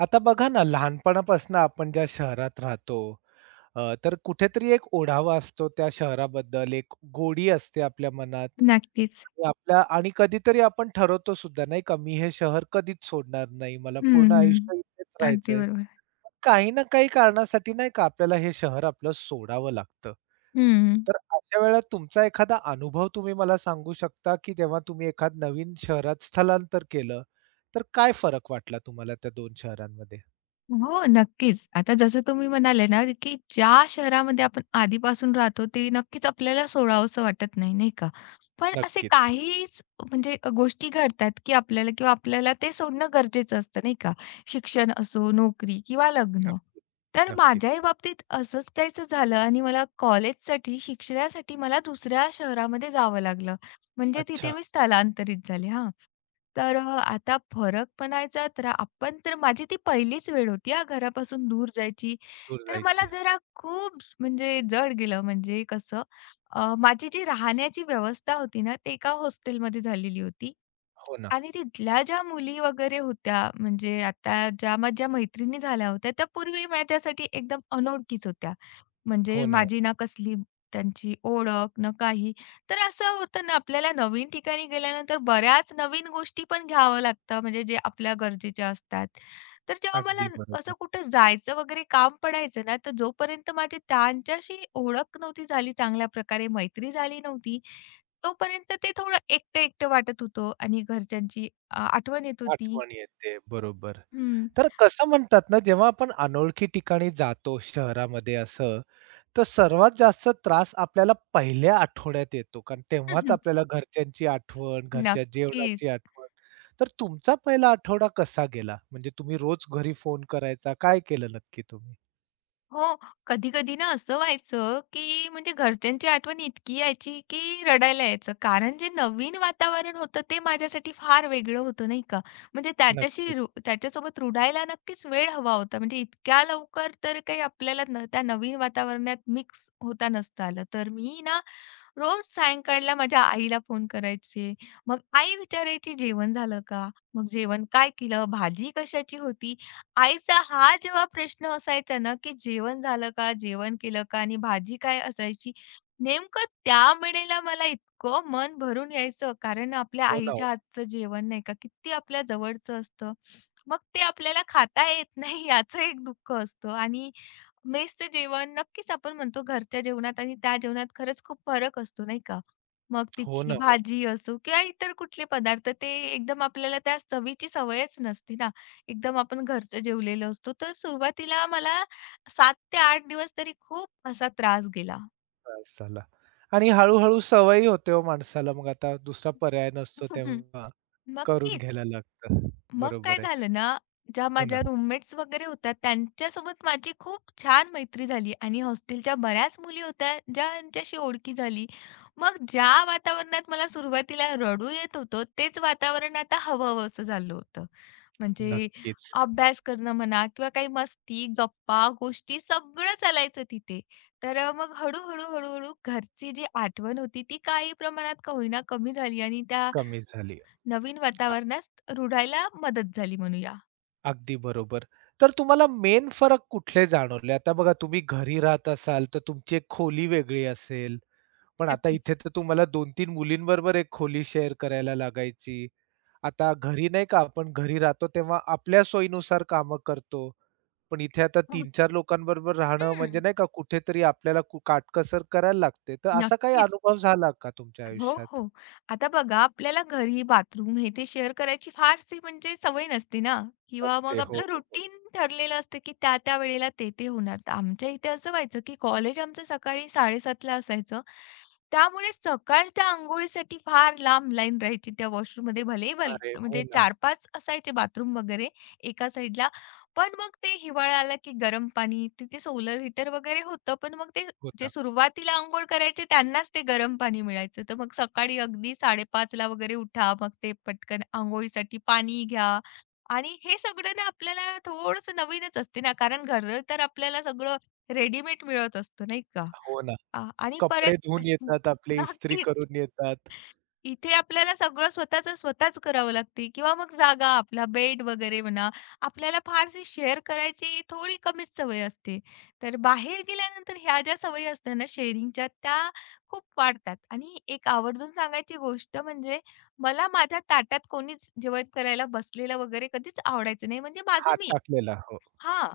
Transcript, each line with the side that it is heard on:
right: आता बघा ना, लहानपणापासून आपण ज्या शहरात राहतो, तर कुठेतरी एक ओढावा असतो त्या शहराबद्दल, एक गोडी असते आपल्या मनात.
left: नक्कीच.
right: आणि कधीतरी आपण ठरवतो सुद्धा नाही का, मी हे शहर कधीच सोडणार नाही. मला
left: हं,
right: पूर्ण आयुष्य इथेच
left: हं. अगदी
right: राहायचंय.
left: बरोबर.
right: पण काही ना काही कारणासाठी नाही का आपल्याला हे शहर आपलं सोडावं लागतं.
left: हं.
right: तर अशा वेळेला तुमचा एखादा अनुभव तुम्ही मला सांगू शकता, की जेव्हा तुम्ही एखाद नवीन शहरात स्थलांतर केलं, तर काय फरक वाटला तुम्हाला त्या 2 शहरांमध्ये?
left: हो, नक्कीच. आता जसं तुम्ही म्हणाले ना, की ज्या शहरामध्ये आपण आधीपासून राहतो, ते नक्कीच आपल्याला सोडावसं वाटत नाही, नाही का? पण असे
right: नक्कीच,
left: काहीच म्हणजे गोष्टी घडतात, की आपल्याला किंवा आपल्याला ते सोडणं गरजेचं असतं, नाही का? शिक्षण असो, नोकरी किंवा लग्न. तर
right: नक्कीच.
left: माझ्याही बाबतीत असंच काहीसं झालं आणि मला कॉलेजसाठी, शिक्षणासाठी मला दुसऱ्या शहरामध्ये जावं लागलं. म्हणजे
right: अच्छा,
left: तिथे मी स्थलांतरित झाले हां. तर आता फरक म्हणायचा तर आपण तर माझी ती पहिलीच वेळ होती हां, घरापासून दूर जायची.
right: दूर
left: तर मला
right: जायची.
left: जरा खूप म्हणजे जड गेलं. म्हणजे कसं माझी जी राहण्याची व्यवस्था होती ना, ते एका हॉस्टेलमध्ये झालेली होती
right: हो ना,
left: आणि तिथल्या ज्या मुली वगैरे होत्या, म्हणजे आता ज्या माझ्या मैत्रिणी झाल्या होत्या, त्या पूर्वी माझ्यासाठी एकदम अनोळखीच होत्या. म्हणजे
right: हो ना.
left: माझी ना कसली त्यांची ओळख ना काही. तर असं होतं ना आपल्याला नवीन ठिकाणी गेल्यानंतर बऱ्याच नवीन गोष्टी पण घ्यावं लागतं म्हणजे जे आपल्या गरजेच्या असतात. तर जेव्हा मला
right: अगदी
left: असं
right: बरोबर.
left: कुठं जायचं वगैरे काम पडायचं ना, तर जोपर्यंत माझी त्यांच्याशी ओळख नव्हती झाली चांगल्या प्रकारे, मैत्री झाली नव्हती, तोपर्यंत ते थोडं एकटं-एकटं वाटत होतं आणि घरच्यांची आठवण येत होती.
right: आठवण येते. बरोबर.
left: हं.
right: तर कसं म्हणतात ना, जेव्हा आपण अनोळखी ठिकाणी जातो शहरामध्ये असं, तर सर्वात जास्त त्रास आपल्याला पहिल्या आठवड्यात येतो. कारण तेव्हाच आपल्याला घरच्यांची आठवण, घरच्या
left: नक्कीच.
right: जेवणाची आठवण. तर तुमचा पहिला आठवडा कसा गेला? म्हणजे तुम्ही रोज घरी फोन करायचा? काय केलं नक्की तुम्ही?
left: हो. कधी-कधी ना असं व्हायचं, की म्हणजे घरच्यांची आठवण इतकी यायची, की रडायला यायचं. कारण जे नवीन वातावरण होतं ते माझ्यासाठी फार वेगळं होतं, नाही का. म्हणजे त्याच्याशी
right: नक्कीच.
left: रु त्याच्यासोबत रुढायला नक्कीच वेळ हवा होता. म्हणजे इतक्या लवकर तर काही आपल्याला न त्या नवीन वातावरणात मिक्स होता नसता आलं. तर मी ना रोज सायंकाळला माझ्या आईला फोन करायचे. मग आई विचारायची, "जेवण झालं का? मग जेवण काय केलं? भाजी कशाची होती?" आईचा हा जेव्हा प्रश्न असायचा ना, की जेवण झालं का? जेवण केलं का? आणि भाजी काय असायची? नेमकं त्या वेळेला मला इतकं मन भरून यायचं, कारण आपल्या
right: हो ना हो.
left: आईच्या हातचं जेवण नाही का किती आपल्या जवळचं असतं. मग ते आपल्याला खाता येत नाही याचं एक दुःख असतं आणि मेसचं जेवण नक्कीच आपण म्हणतो घरच्या जेवणात आणि त्या जेवणात खरंच खूप फरक असतो नाही का? मग
right: हो
left: तिथली
right: ना हो.
left: भाजी असो किंवा इतर कुठले पदार्थ ते एकदम आपल्याला त्या चवीची सवयच नसते ना. एकदम आपण घरचं जेवलेलो असतो. तर सुरुवातीला मला 7 ते 8 दिवस तरी खूप असा त्रास गेला.
right: त्रास आणि हळू-हळू सवयी होते हो माणसाला. मग आता दुसरा पर्याय नसतो तेव्हा करून
left: नक्कीच.
right: घ्यायला लागतं.
left: मग काय
right: बरोबर आहे.
left: झालं ना, ज्या
right: हो ना.
left: माझ्या रूममेट्स वगैरे होत्या, त्यांच्यासोबत माझी खूप छान मैत्री झाली आणि हॉस्टेलच्या बऱ्याच मुली होत्या, ज्यांच्याशी ओळखी झाली. मग ज्या वातावरणात मला सुरुवातीला रडू येत होतं, तेच वातावरण आता हवं-हवंसं झालं होतं. म्हणजे
right: नक्कीच.
left: अभ्यास करणं म्हणा किंवा काही मस्ती, गप्पा, गोष्टी सगळं चालायचं तिथे. तर मग हळू-हळू, हळूहळू घरची जी आठवण होती, ती काही प्रमाणात का होईना कमी झाली आणि त्या
right: कमी झाली.
left: नवीन
right: अ
left: वातावरणात रुळायला मदत झाली म्हणूया.
right: अगदी बरोबर. तर तुम्हाला मेन फरक कुठले जाणवले? आता बघा तुम्ही घरी राहत असाल, तर तुमची एक खोली वेगळी असेल. पण आता
left: नक्कीच.
right: इथे तर तुम्हाला 2-3 मुलींबरोबर एक खोली शेअर करायला लागायची. आता घरी नाही का आपण घरी राहतो तेव्हा आपल्या सोयीनुसार कामं करतो. पण इथे आता 3-4 लोकांबरोबर राहणं म्हणजे
left: हं.
right: नाही का कुठेतरी आपल्याला काटकसर करायला लागते. तर असा काही
left: नक्कीच.
right: अनुभव झाला का तुमच्या
left: हो,
right: आयुष्यात?
left: हो. आता बघा आपल्याला घरी बाथरूम हे ते शेअर करायची फारशी म्हणजे सवय नसते ना किंवा मग
right: असते. हो,
left: आपलं
right: हो, हो.
left: रुटीन ठरलेलं असतं, की त्या वेळेला ते होणार. तर आमच्या इथे असं व्हायचं, की कॉलेज आमचं सकाळी 7:30 ला असायचं. त्यामुळे सकाळच्या अंघोळीसाठी फार लांब लाईन राहायची त्या वॉशरूममध्ये. भलेही भले
right: अरे!
left: भले
right: हो
left: म्हणजे
right: ना,
left: 4-5 असायचे बाथरूम वगैरे एका साइडला. पण मग ते हिवाळा आला, की गरम पाणी तिथे सोलर हीटर वगैरे होतं. पण मग ते
right: हो
left: जे
right: ना,
left: सुरुवातीला अंघोळ करायचे त्यांनाच ते गरम पाणी मिळायचं. तर मग सकाळी अगदी 5:30 ला वगैरे उठा. मग ते पटकन अंघोळीसाठी पाणी घ्या आणि हे सगळं ना आपल्याला थोडंसं नवीनच असते ना, कारण घरं तर आपल्याला सगळं रेडीमेड मिळत असतं नाही का?
right: हो ना.
left: आणि
right: कपडे
left: परत
right: धुवून येतात आपले, इस्त्री
left: नक्कीच.
right: करून येतात.
left: इथे आपल्याला सगळं स्वतःचं स्वतःच करावं लागते किंवा मग जागा, आपला बेड वगैरे म्हणा, आपल्याला फारशी शेअर करायची थोडी कमीच सवय असते. तर बाहेर गेल्यानंतर ह्या ज्या सवयी असतात ना शेअरिंगच्या, त्या खूप वाढतात. आणि एक आवर्जून सांगायची गोष्ट म्हणजे मला माझ्या ताटात कोणीच जेवण करायला बसलेलं वगैरे कधीच आवडायचं नाही. म्हणजे माझं
right: हात
left: मी.
right: टाकलेला. हो,
left: हां,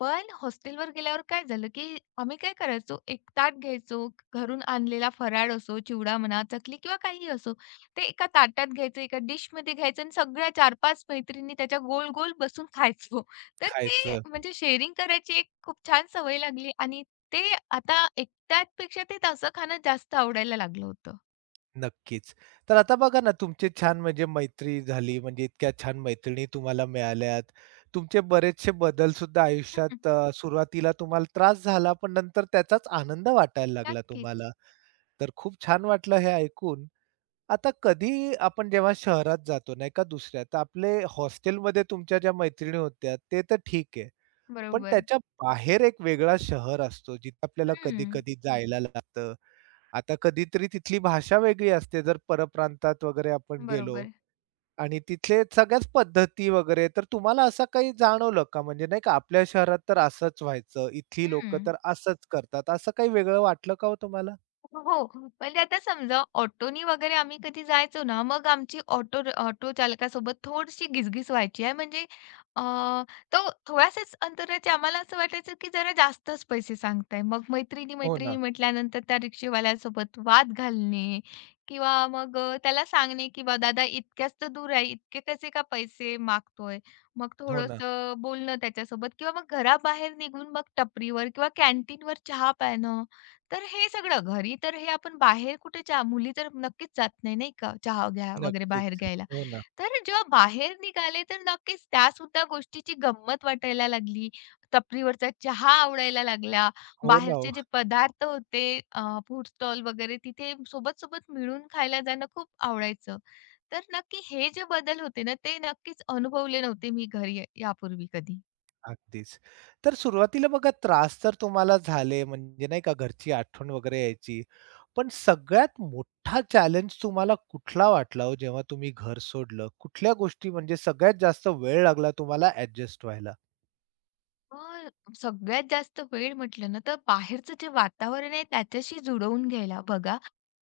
left: पण हॉस्टेलवर गेल्यावर काय झालं, की आम्ही काय करायचो, एक ताट घ्यायचो, घरून आणलेला फराळ असो, चिवडा म्हणा, चकली किंवा काही असो. ते एका ताटात घ्यायचं, एका डिशमध्ये घ्यायचं आणि सगळ्या 4-5 मैत्रिणी त्याच्या गोल-गोल बसून खायचो. तर ते
right: खायचं.
left: म्हणजे शेअरिंग करायची एक खूप छान सवय लागली आणि ते आता एकट्यापेक्षा ते तसं खाणं जास्त आवडायला लागलं होतं.
right: नक्कीच. तर आता बघा ना, तुमची छान म्हणजे मैत्री झाली, म्हणजे इतक्या छान मैत्रिणी तुम्हाला मिळाल्यात. तुमचे बरेचसे बदल सुद्धा आयुष्यात सुरुवातीला तुम्हाला त्रास झाला, पण नंतर त्याचाच आनंद वाटायला लागला
left: नक्कीच.
right: तुम्हाला. तर खूप छान वाटलं हे ऐकून. आता कधी आपण जेव्हा शहरात जातो नाही का दुसऱ्या, तर आपले हॉस्टेलमध्ये तुमच्या ज्या मैत्रिणी होत्या ते तर ठीक आहे. पण
left: बरोबर.
right: त्याच्या बाहेर एक वेगळा शहर असतो जिथे आपल्याला
left: हं.
right: कधी-कधी जायला लागतं. आता कधीतरी तिथली भाषा वेगळी असते जर परप्रांतात वगैरे आपण गेलो
left: बरोबर.
right: आणि तिथले सगळ्याच पद्धती वगैरे. तर तुम्हाला असं काही जाणवलं का? म्हणजे नाही का आपल्या शहरात तर असंच व्हायचं, इथली लोकं
left: हं.
right: तर असंच करतात. असं काही वेगळं वाटलं का हो तुम्हाला?
left: हो, हो. म्हणजे आता समजा ऑटोनी वगैरे आम्ही कधी जायचो ना, मग आमची ऑटो ऑटो चालकासोबत थोडीशी घिसघिस व्हायची आहे. म्हणजे अ, तो थोड्याशाच अंतराचे आम्हाला असं वाटायचं, की जरा जास्तच पैसे सांगताय. मग
right: हो
left: मैत्रिणी-मैत्रिणी
right: ना.
left: म्हटल्यानंतर त्या रिक्षावाल्यासोबत वाद घालणे किंवा मग त्याला सांगणे, की "बा दादा इतक्याच तर दूर आहे, इतके कसे का पैसे मागतोय?" मग
right: हो ना.
left: थोडंसं बोलणं त्याच्यासोबत किंवा मग घराबाहेर निघून मग टपरीवर किंवा कॅन्टीनवर चहा प्यायनं. तर हे सगळं घरी तर हे आपण बाहेर कुठे चहा मुली तर नक्कीच जात नाही, नाही का, चहा घ्या वगैरे बाहेर
right: नक्कीच.
left: घ्यायला.
right: हो ना.
left: तर जेव्हा बाहेर निघाले तर नक्कीच त्यासुद्धा गोष्टीची गंमत वाटायला लागली. टपरीवरचा चहा आवडायला लागला.
right: हो ना, हो.
left: बाहेरचे जे पदार्थ होते अ, फूड स्टॉल वगैरे तिथे सोबत-सोबत मिळून खायला जाणं खूप आवडायचं. तर नक्की हे जे बदल होते ना, ते नक्कीच अनुभवले नव्हते मी घरी यापूर्वी कधी.
right: अगदीच. तर सुरुवातीला बघा त्रास तर तुम्हाला झाले म्हणजे नाही का घरची आठवण वगैरे यायची. पण सगळ्यात मोठा चॅलेंज तुम्हाला कुठला वाटला हो जेव्हा तुम्ही घर सोडलं? कुठल्या गोष्टी म्हणजे सगळ्यात जास्त वेळ लागला तुम्हाला ॲडजस्ट व्हायला?
left: मग सगळ्यात जास्त वेळ म्हटलं ना, तर बाहेरचं जे वातावरण आहे त्याच्याशी जुळवून घ्यायला बघा.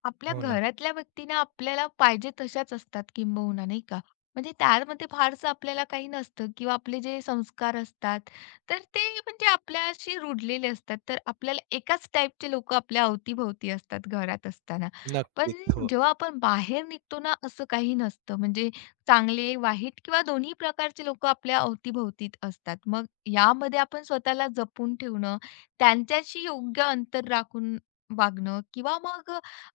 left: आपल्या
right: हो ना.
left: घरातल्या व्यक्तींना आपल्याला पाहिजे तशाच असतात किंबहुना नाही का? म्हणजे त्यामध्ये फारसं आपल्याला काही नसतं किंवा आपले जे संस्कार असतात, तर ते म्हणजे आपल्याशी रूढलेले असतात. तर आपल्याला एकाच टाईपचे लोकं आपल्या अवतीभोवती असतात घरात असताना.
right: नक्कीच.
left: पण
right: हो.
left: जेव्हा आपण बाहेर निघतो ना, असं काही नसतं. म्हणजे चांगले, वाईट किंवा दोन्ही प्रकारचे लोकं आपल्या अवतीभोवतीत असतात. मग यामध्ये आपण स्वतःला जपून ठेवणं, त्यांच्याशी योग्य अंतर राखून वागणं किंवा मग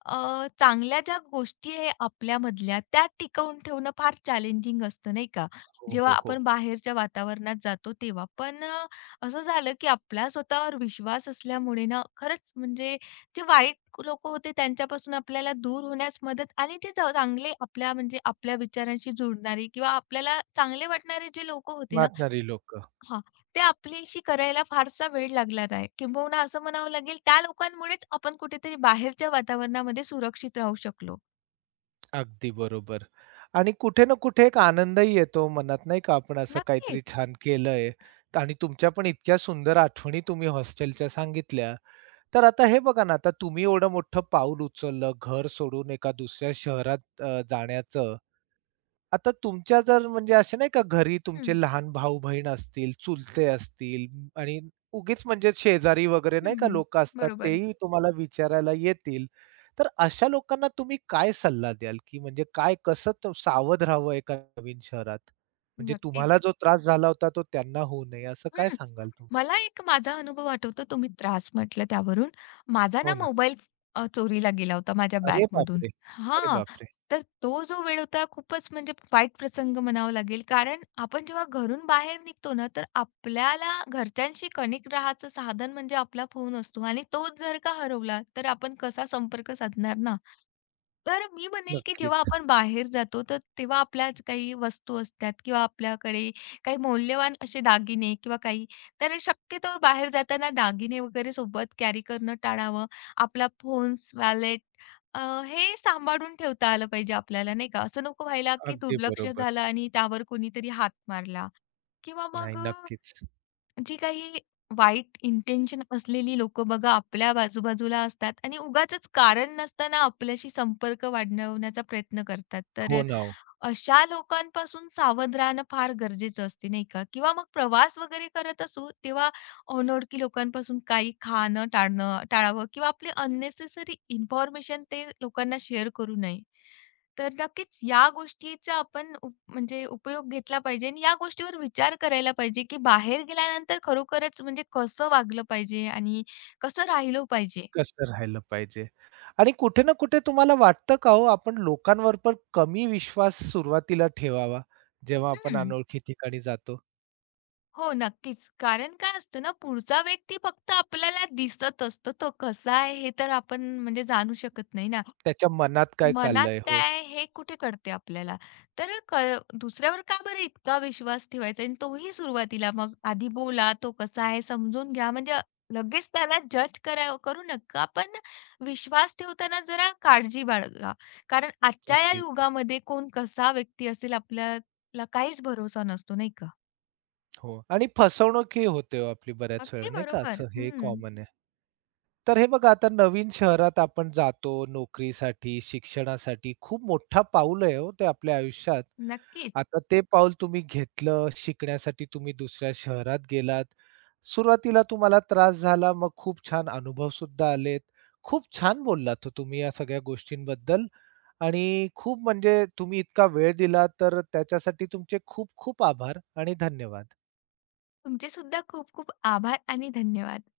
left: चांगल्या ज्या गोष्टी आहे आपल्यामधल्या, त्या टिकवून ठेवणं फार चॅलेंजिंग असतं, नाही का?
right: हो,
left: जेव्हा
right: हो, हो.
left: आपण बाहेरच्या वातावरणात जातो तेव्हा. पण असं झालं की आपला स्वतःवर विश्वास असल्यामुळे ना खरंच म्हणजे जे वाईट लोकं होते त्यांच्यापासून आपल्याला दूर होण्यास मदत आणि जे च चांगले आपल्या म्हणजे आपल्या विचारांशी जुळणारी किंवा आपल्याला चांगले वाटणारे जे लोकं होते ना
right: वाटणारी लोकं.
left: हां, ते आपल्याशी करायला फारसा वेळ लागला नाही. किंबहुना असं म्हणावं लागेल त्या लोकांमुळेच आपण कुठेतरी बाहेरच्या वातावरणामध्ये सुरक्षित राहू शकलो.
right: अगदी बरोबर. आणि कुठे ना कुठे एक आनंदही येतो मनात नाही का, आपण असं काहीतरी
left: नक्कीच.
right: छान केलंय आणि तुमच्या पण इतक्या सुंदर आठवणी तुम्ही हॉस्टेलच्या सांगितल्या. तर आता हे बघा ना, आता तुम्ही एवढं मोठं पाऊल उचललं, घर सोडून एका दुसऱ्या शहरात जाण्याचं. आता तुमच्या जर म्हणजे असे नाही का घरी
left: हं.
right: तुमचे लहान भाऊ-बहीण असतील, चुलते असतील आणि उगीच म्हणजे शेजारी वगैरे नाही
left: हं,
right: का
left: हं.
right: लोकं असतात,
left: बरोबर.
right: तेही तुम्हाला विचारायला येतील. तर अशा लोकांना तुम्ही काय सल्ला द्याल, की म्हणजे काय कसं सावध राहावं एका नवीन शहरात? म्हणजे
left: नक्कीच.
right: तुम्हाला जो त्रास झाला होता तो त्यांना होऊ नये असं काय
left: हं.
right: सांगाल तुम्ही?
left: मला एक माझा अनुभव आठवतो तुम्ही त्रास म्हटलं त्यावरून. माझा
right: हो
left: ना
right: ना.
left: मोबाईल चोरीला गेला होता माझ्या
right: अरे
left: बॅगमधून.
right: बापरे! अरे
left: हां,
right: बापरे!
left: तर तो जो वेळ होता खूपच म्हणजे वाईट प्रसंग म्हणावा लागेल. कारण आपण जेव्हा घरून बाहेर निघतो ना, तर आपल्याला घरच्यांशी कनेक्ट राहायचं साधन म्हणजे आपला फोन असतो आणि तोच जर का हरवला, तर आपण कसा संपर्क साधणार ना? तर मी म्हणेल की जेव्हा
right: नक्कीच.
left: आपण बाहेर जातो, तर तेव्हा आपल्या काही वस्तू असतात किंवा आपल्याकडे काही मौल्यवान असे दागिने किंवा काही तर शक्यतो बाहेर जाताना दागिने वगैरे सोबत कॅरी करणं टाळावं. आपला फोन्स, वॅलेट अ, हे सांभाळून ठेवता आलं पाहिजे आपल्याला, नाही का? असं नको व्हायला, की
right: अगदी
left: दुर्लक्ष
right: बरोबर.
left: झालं आणि त्यावर कोणीतरी हात मारला किंवा
right: नाही,
left: मग
right: नक्कीच.
left: जी काही वाईट इंटेन्शन असलेली लोकं बघा आपल्या आजूबाजूला असतात आणि उगाचच कारण नसताना आपल्याशी संपर्क वाढवण्याचा प्रयत्न करतात. तर
right: हो ना ओ.
left: अशा लोकांपासून सावध राहणं फार गरजेचं असते, नाही का? किंवा मग प्रवास वगैरे करत असू, तेव्हा अनोळखी लोकांपासून काही खाणं टाळावं किंवा आपली अननेसेसरी इन्फॉर्मेशन ते लोकांना शेअर करू नये. तर नक्कीच या गोष्टीचा आपण उप म्हणजे उपयोग घेतला पाहिजे आणि या गोष्टीवर विचार करायला पाहिजे, की बाहेर गेल्यानंतर खरोखरच म्हणजे कसं वागलं पाहिजे आणि कसं राहिलं पाहिजे.
right: कसं राहिलं पाहिजे. आणि कुठे ना कुठे तुम्हाला वाटतं का हो, आपण लोकांवर पण कमी विश्वास सुरुवातीला ठेवावा, जेव्हा आपण
left: हं.
right: अनोळखी ठिकाणी जातो?
left: हो, नक्कीच. कारण काय असतं ना, पुढचा व्यक्ती फक्त आपल्याला दिसत असतो. तो कसा आहे हे तर आपण म्हणजे जाणू शकत नाही ना.
right: त्याच्या मनात काय
left: मनात
right: चाललंय?
left: काय
right: हो,
left: आहे हे कुठे कळते आपल्याला. तर क दुसऱ्यावर का बरं इतका विश्वास ठेवायचा आणि तोही सुरुवातीला मग आधी बोला, तो कसा आहे समजून घ्या. म्हणजे लगेच त्याला जज करू नका. पण विश्वास ठेवताना जरा काळजी बाळगा. कारण आजच्या या
right: अगदीच.
left: युगामध्ये कोण कसा व्यक्ती असेल आपल्याला काहीच भरोसा नसतो, नाही का?
right: हो आणि फसवणूकही होते हो आपली बऱ्याच वेळा
left: अगदी
right: नाही का? असं
left: बरोबर.
right: हे
left: हं.
right: कॉमन आहे. तर हे बघा आता नवीन शहरात आपण जातो नोकरीसाठी, शिक्षणासाठी. खूप मोठा पाऊल आहे हो ते आपल्या आयुष्यात.
left: नक्कीच.
right: आता ते पाऊल तुम्ही घेतलं, शिकण्यासाठी तुम्ही दुसऱ्या शहरात गेलात. सुरुवातीला तुम्हाला त्रास झाला, मग खूप छान अनुभव सुद्धा आलेत. खूप छान बोललात हो तुम्ही या सगळ्या गोष्टींबद्दल आणि खूप म्हणजे तुम्ही इतका वेळ दिला, तर त्याच्यासाठी तुमचे खूप खूप आभार आणि धन्यवाद.
left: तुमचे सुद्धा खूप खूप आभार आणि धन्यवाद.